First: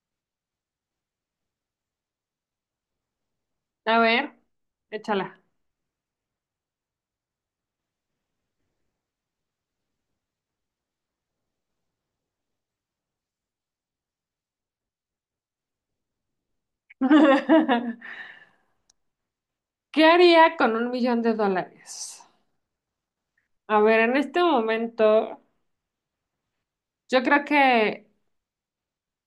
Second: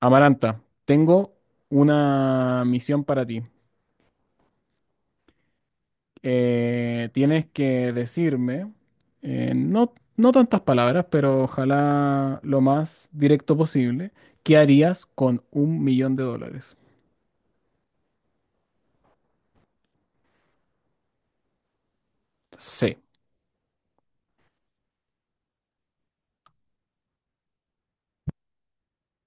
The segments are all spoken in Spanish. Amaranta, tengo una misión para ti. A ver, échala. Tienes que decirme, no, no tantas palabras, pero ojalá lo más directo posible. ¿Qué harías con $1,000,000? ¿Qué haría con 1 millón de dólares? Sí, A ver, en este momento, yo creo que,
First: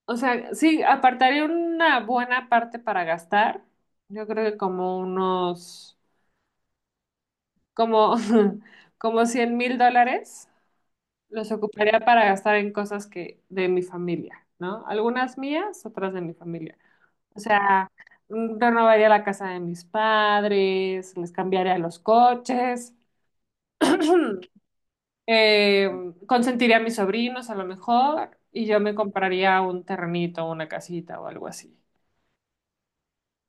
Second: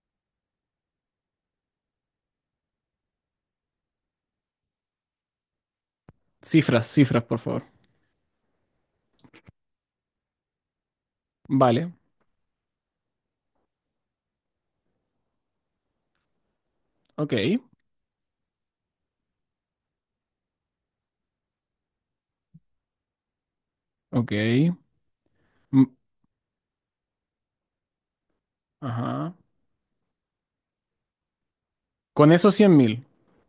o sea, sí, apartaría una buena parte para gastar. Yo creo que como unos, cifras, cifras, por favor. como, como 100 mil dólares los Vale, ocuparía para gastar en cosas que de mi familia, ¿no? Algunas mías, otras de mi familia. ok, O sea, renovaría la casa de mis padres, les cambiaría los coches. ok. Mm, Eh, consentiría a mis sobrinos a lo mejor y yo me ajá. compraría un terrenito, una casita o algo así. Con esos 100,000,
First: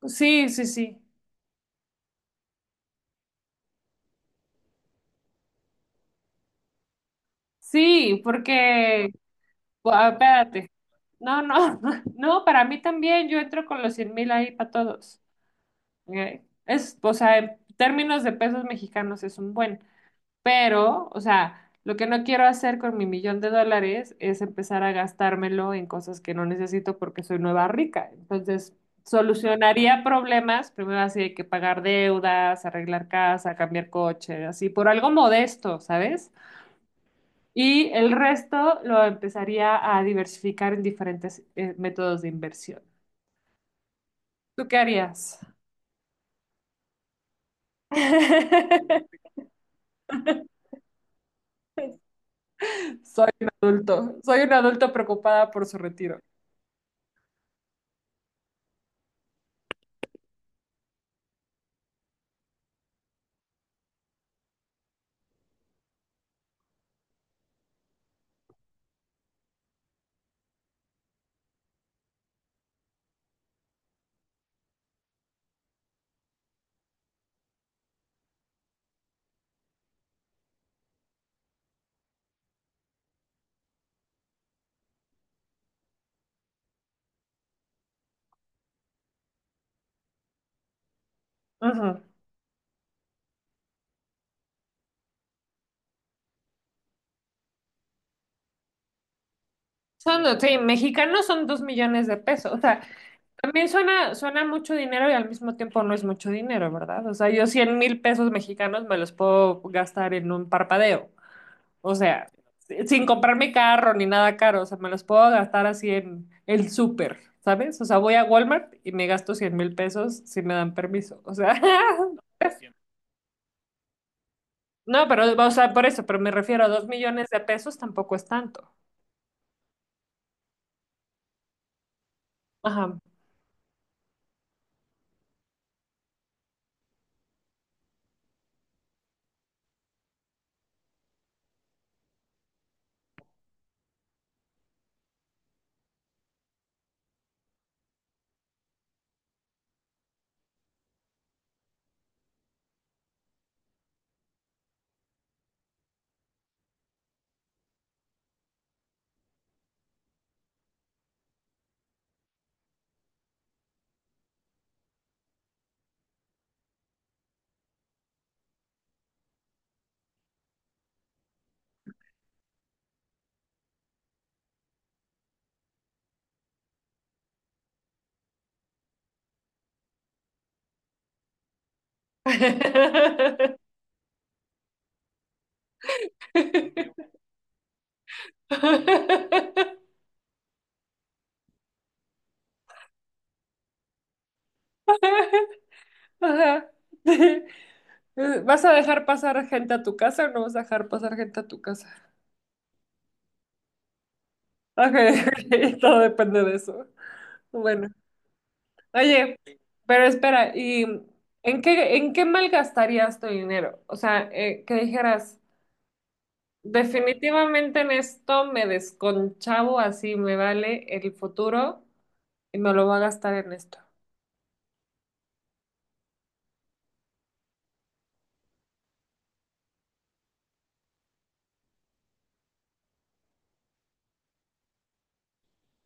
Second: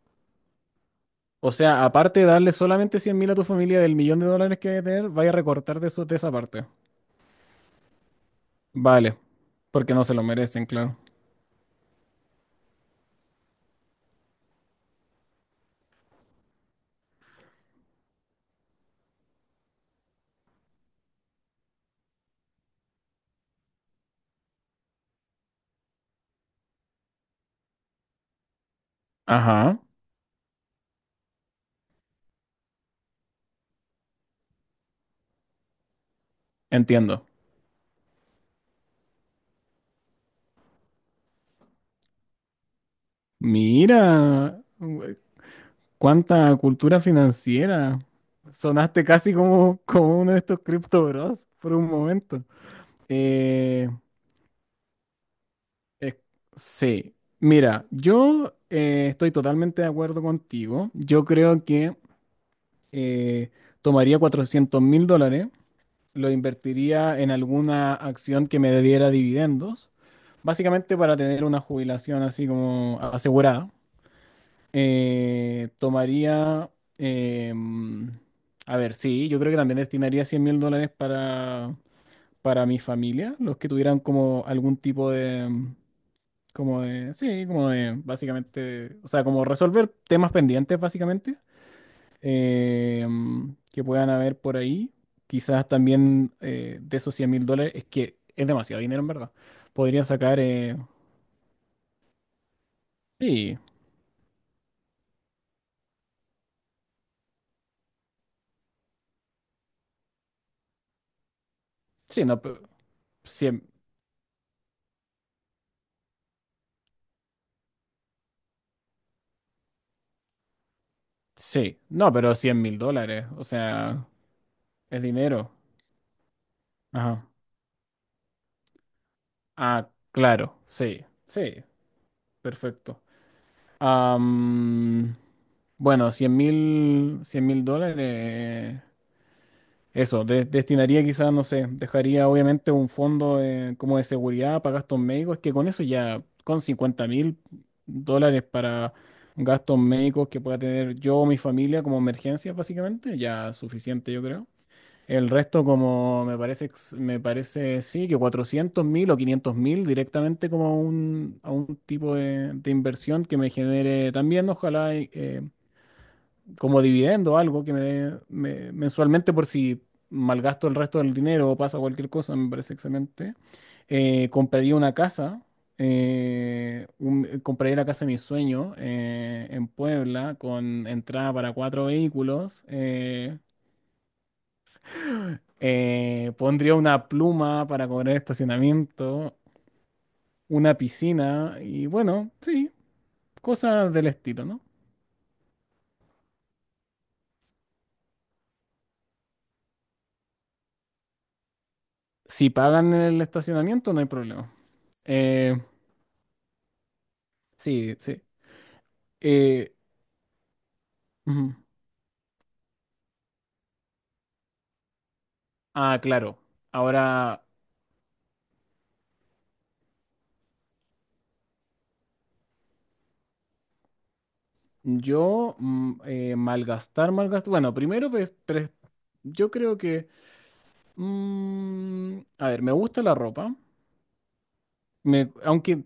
Sí, sí, sí. o sea, aparte de darle solamente 100,000 a tu familia del millón de dólares que debe tener, vaya a recortar de, eso, de esa parte. Sí, porque, Vale, porque no ah, se lo merecen, espérate. claro. No, no, no, para mí también yo entro con los 100 mil ahí para todos. O sea, en términos de pesos mexicanos es un buen. Pero, o sea, lo que no quiero hacer con mi 1 millón de dólares es empezar a gastármelo en cosas que no necesito porque soy nueva rica. Entonces, Ajá, solucionaría problemas, primero así hay que pagar deudas, arreglar casa, cambiar coche, así por algo modesto, ¿sabes? entiendo. Y el resto lo empezaría a diversificar en diferentes métodos de inversión. Mira, ¿Tú qué harías? cuánta cultura financiera. Sonaste casi como uno de estos Crypto Bros por un momento. Eh, soy un adulto preocupada por su es- retiro. sí, mira, yo estoy totalmente de acuerdo contigo. Yo creo que eh, tomaría $400,000, lo invertiría en alguna acción que me diera dividendos, básicamente para tener una jubilación así como asegurada. Eh, tomaría, em, a ver, sí, yo creo que también destinaría $100,000 para mi familia, los que tuvieran como algún tipo de, como de, sí, como de, básicamente, o sea, como resolver temas pendientes, básicamente, Ujú. Que puedan haber por ahí. Quizás también de esos $100,000, es que es demasiado dinero en verdad. Podrían sacar, Sí, mexicanos son 2 millones de pesos. O sea, sí, también suena mucho dinero y al mismo tiempo no es mucho dinero, ¿verdad? O sea, yo 100 mil pesos mexicanos me los puedo gastar en un parpadeo. O sí, sea, no, sin comprarme 100. carro ni nada caro. O sea, me los puedo gastar así en el súper, ¿sabes? O sea, voy a Walmart y me gasto 100 mil pesos si me dan permiso. O sea, Sí, no, pero $100,000, o sea, es no, pero, o dinero. sea, por eso, pero me refiero a dos Ajá. millones de pesos tampoco es tanto. Ah, claro, sí, sí, Ajá. perfecto. Am, bueno, cien mil dólares, eso, destinaría quizás, no sé, dejaría obviamente un fondo como de seguridad para gastos médicos, que con eso ya, con $50,000 para gastos médicos que pueda tener yo o mi familia como emergencias, básicamente, ya suficiente, yo creo. El resto, como me parece, me parece sí, que 400 mil o 500 mil directamente como un, a un tipo de inversión que me genere también, ojalá, y, como dividendo algo que me dé mensualmente por si malgasto el resto del dinero o pasa cualquier cosa, me parece excelente. Compraría una casa, compraría la casa de mis sueños en Puebla con entrada para cuatro vehículos. Pondría una pluma para cobrar estacionamiento, una piscina y bueno, sí, cosas del estilo, ¿no? Ajá. ¿Vas a dejar pasar gente a tu casa o no vas a dejar pasar gente a tu casa? Si pagan el estacionamiento, no hay problema. Ok, Eh, ok, todo depende de eso. Bueno, sí, sí. oye, Eh, pero espera, ¿y Ujú. en qué malgastarías tu dinero? O sea, que dijeras, Ah, claro. Ahora, definitivamente en esto me desconchavo, así me vale el futuro y me lo voy a gastar en esto. yo malgastar, malgastar. Bueno, primero, pues, yo creo que... A ver, me gusta la ropa. Aunque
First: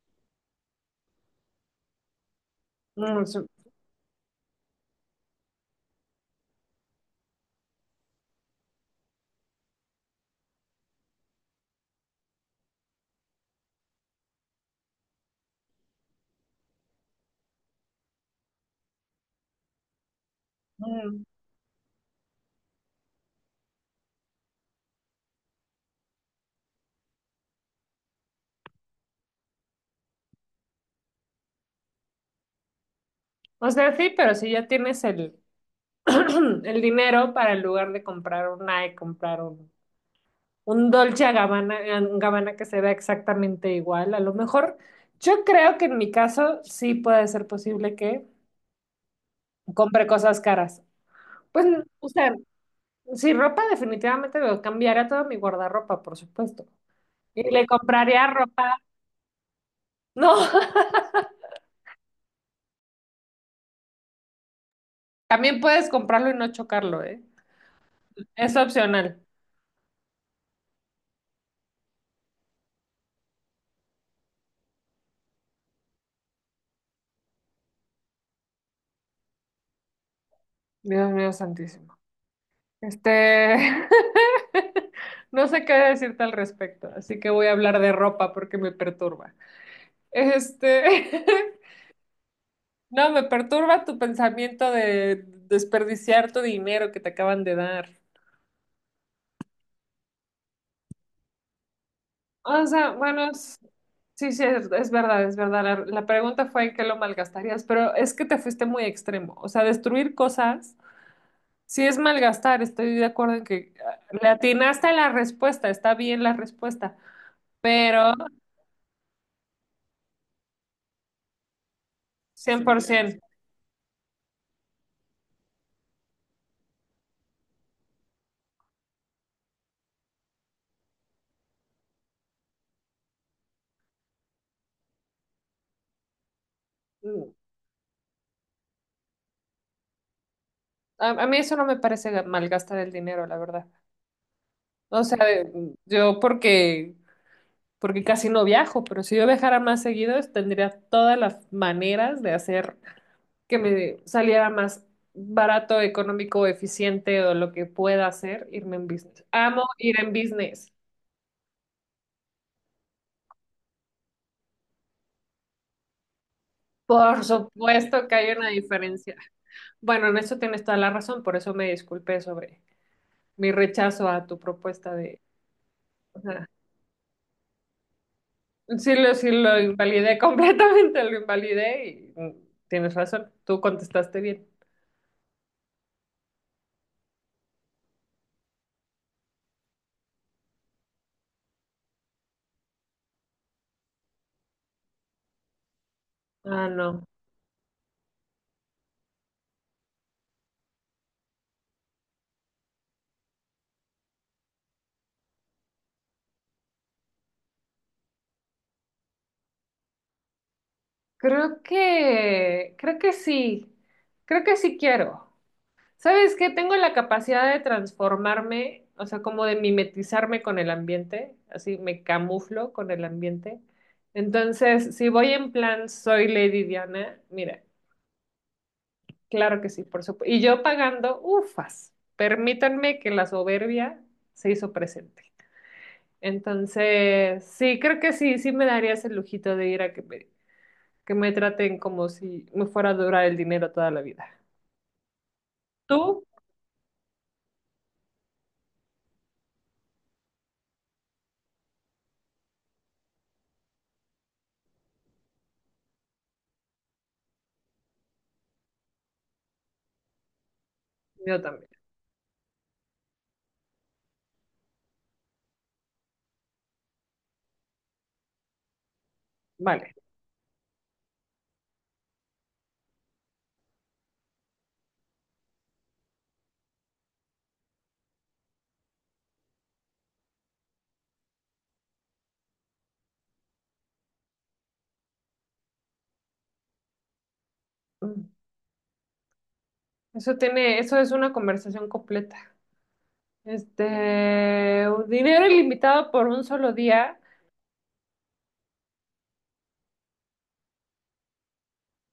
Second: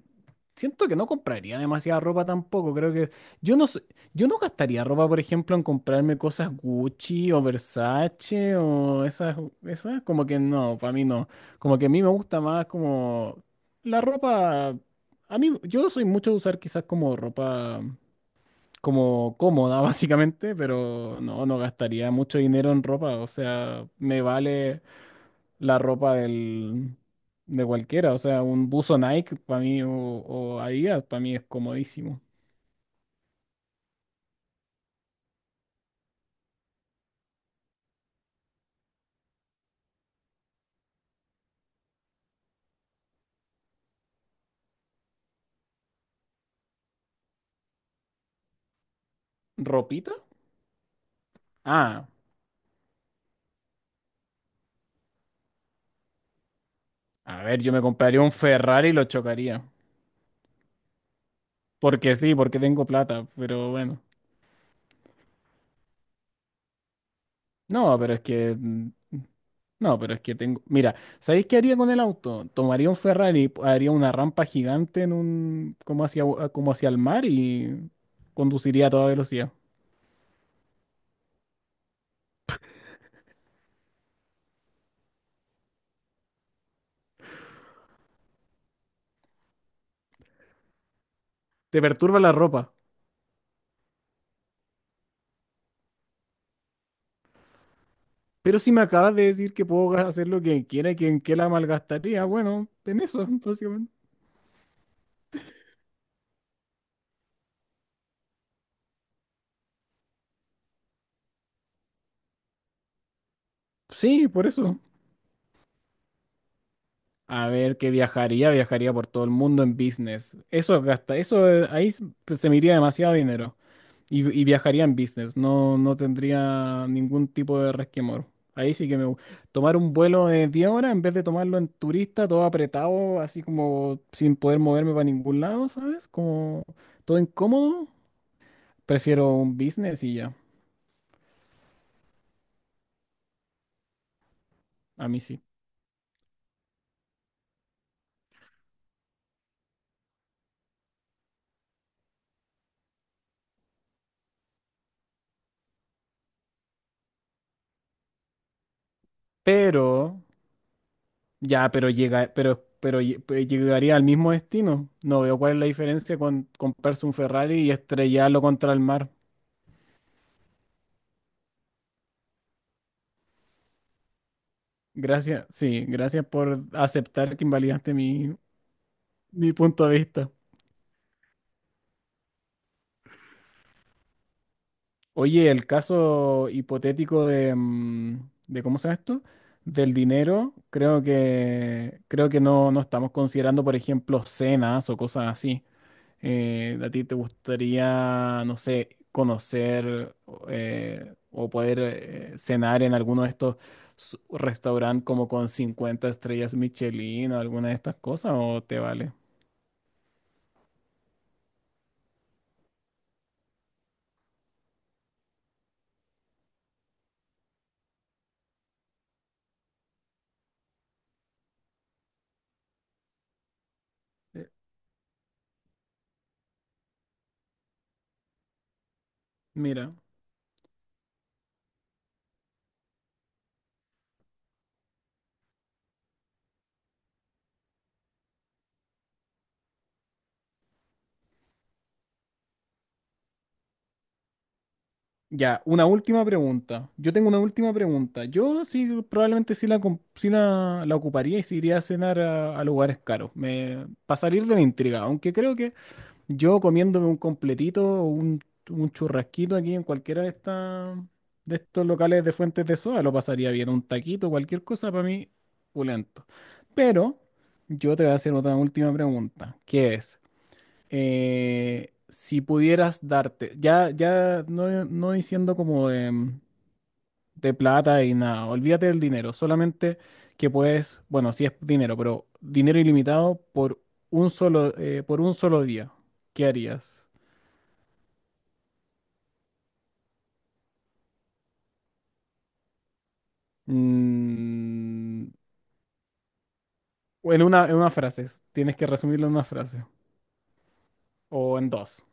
siento que no compraría demasiada ropa tampoco. Creo que Mm, sí. yo no sé- yo no gastaría ropa, por ejemplo, en comprarme cosas Gucci o Versace o esas, esas como que no, para mí no. Como que a mí me gusta más como la ropa. A mí yo soy mucho de usar quizás como ropa como cómoda básicamente, pero Mm. no, no gastaría mucho dinero en ropa. O sea, me vale la ropa del, de cualquiera. O sea, un buzo Nike para mí o Adidas para mí es comodísimo. O sea, sí, pero si ya tienes el, el dinero para en lugar de comprar un Nike, comprar un Dolce and Gabbana que se vea exactamente igual. A lo mejor, yo creo que en mi caso sí puede ser posible que compre ¿Ropita? cosas caras. Pues, Ah, o sea, si ropa definitivamente me cambiaría toda mi guardarropa, por supuesto. Y a ver, le yo me compraría compraría un ropa. Ferrari y lo chocaría. No, Porque sí, porque tengo plata, pero bueno. también puedes comprarlo y no chocarlo, ¿eh? No, pero es Es que... opcional. No, pero es que tengo... Mira, ¿sabéis qué haría con el auto? Tomaría un Ferrari, haría una rampa gigante en un... como hacia el mar y conduciría a toda velocidad. Dios mío santísimo. Este, no sé qué decirte al respecto, así que voy a hablar de ropa porque me perturba. Este, ¿Te perturba la ropa? no, me perturba tu pensamiento de desperdiciar tu dinero que te acaban de dar. Pero si me acabas de decir que puedo hacer lo que quiera y que en qué la malgastaría, O bueno, sea, en eso, bueno, básicamente. sí, sí, es verdad, es verdad. La pregunta fue en qué lo malgastarías, pero es que te fuiste muy extremo. O sea, destruir cosas, sí es malgastar, estoy de acuerdo en que ah, Sí, le por eso. atinaste a la respuesta, está bien la respuesta, A ver, que pero viajaría, viajaría por todo el mundo en business. Eso gasta, eso ahí pues, se me iría demasiado 100%. dinero. Y viajaría en business, no, no tendría ningún tipo de resquemor. Ahí sí que tomar un vuelo de 10 horas en vez de tomarlo en turista, todo apretado, así como sin poder moverme para ningún lado, ¿sabes? Como todo Mm. incómodo. Prefiero un business y ya. A mí eso no me parece malgastar el dinero, la verdad. O A sea, mí sí. Yo porque, casi no viajo, pero si yo viajara más seguido, tendría todas las maneras de hacer que me saliera más barato, económico, eficiente o lo que pueda hacer, irme en business. Amo ir en Pero, business. ya, pero llega, pues llegaría al mismo destino. No veo cuál es la diferencia con comprarse un Por Ferrari y supuesto que hay estrellarlo una contra el mar. diferencia. Bueno, en eso tienes toda la razón, por eso me disculpé sobre mi rechazo a tu propuesta de... Gracias, sí, gracias por aceptar que invalidaste mi, Sí, mi lo punto de invalidé vista. completamente, lo invalidé y tienes razón, tú contestaste bien. Oye, el caso hipotético de, de ¿cómo se llama esto? Del dinero, creo que no, no estamos considerando, por ejemplo, cenas o cosas así. Ah, ¿A no. ti te gustaría, no sé, conocer o poder cenar en alguno de estos restaurantes como con 50 estrellas Michelin o alguna de estas cosas o te vale? Creo que, creo que sí, Creo que sí quiero. ¿Sabes qué? Tengo la capacidad de transformarme, o sea, como de mimetizarme con el ambiente, así me camuflo con el ambiente. Eh, Entonces, si voy en plan soy Lady Diana, mira, claro que sí, Mira, por supuesto. Y yo pagando, ufas, permítanme que la soberbia se hizo presente. Entonces, sí, creo que sí, sí me daría ese lujito de ir a que me traten como si me fuera a durar el dinero toda la vida. ya, una ¿Tú? última pregunta. Yo tengo una última pregunta. Yo sí, probablemente sí la, sí la ocuparía y sí iría a cenar a lugares caros. Me, para salir de la intriga, aunque creo que yo comiéndome un completito o un churrasquito aquí en cualquiera de estas Yo de también. estos locales de fuentes de soda, lo pasaría bien. Un taquito, cualquier cosa para mí, pulento. Pero yo te voy a hacer otra última pregunta, Vale. que es, si pudieras darte, ya, ya no, no diciendo como de plata y nada, olvídate del dinero, solamente que puedes, bueno, sí es dinero, pero dinero ilimitado por un solo día, ¿qué harías? Mm. Eso tiene, eso es una conversación completa. Este, Mm, dinero ilimitado por un solo día. en una, en una frase. Tienes que resumirlo en una frase. O en dos.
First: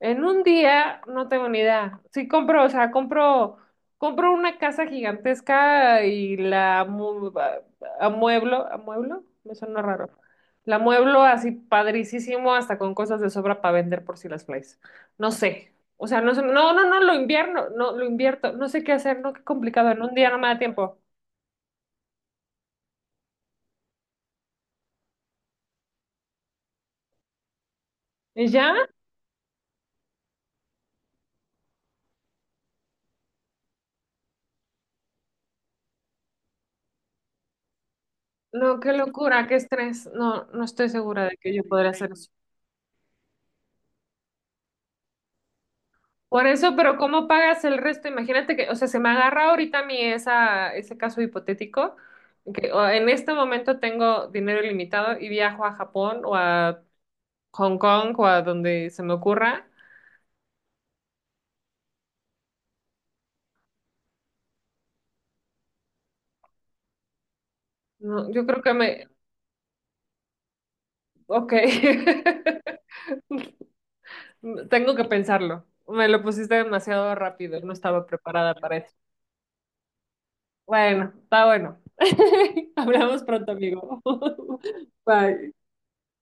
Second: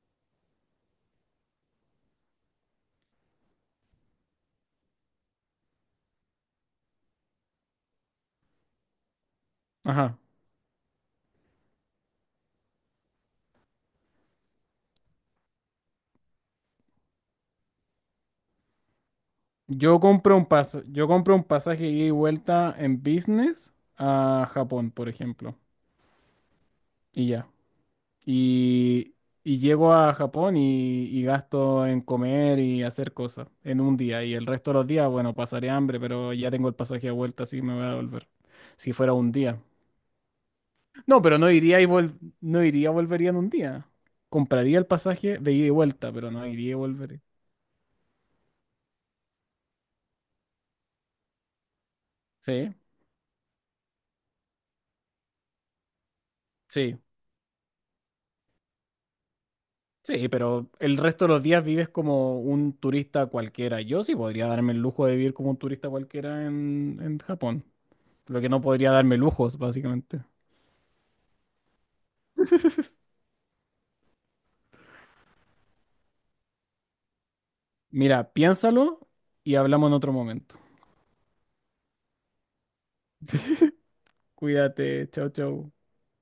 En un día, no tengo ni idea. Sí compro, o sea, compro, compro una casa gigantesca y la amueblo, me suena raro. Ajá. La amueblo así padricísimo, hasta con cosas de sobra para vender por si las flies. No sé. O sea, no, no, no, no, lo invierno, no, lo invierto. No sé qué hacer, no, qué complicado. Yo En un día compro no un me da tiempo. yo compro un pasaje ida y vuelta en business a Japón, por ejemplo. Y ya. ¿Y ya? Y, y llego a Japón y gasto en comer y hacer cosas en un día. Y el resto de los días, bueno, pasaré hambre, pero ya tengo el pasaje de vuelta, así que me voy a volver. No, qué Si fuera un locura, qué día. estrés. No, no estoy No, segura de pero no que yo iría y podría hacer eso. no iría, volvería en un día. Compraría el pasaje de ida y vuelta, pero Por no iría eso, y pero volvería. ¿cómo pagas el resto? Imagínate que, o sea, se me agarra ahorita ese caso hipotético, que Sí, o, en este momento tengo dinero ilimitado y viajo a Japón o a sí, Hong Kong o a donde se me ocurra. sí, pero el resto de los días vives como un turista cualquiera. Yo sí podría darme el lujo de vivir como un turista cualquiera en Japón. No, Lo yo que no creo que podría me... darme lujos, básicamente. Ok. Tengo que pensarlo. Me lo pusiste demasiado rápido. No estaba Mira, preparada para eso. piénsalo y hablamos en otro momento. Bueno, está bueno. Hablamos pronto, amigo. Cuídate, chao, Bye. chao.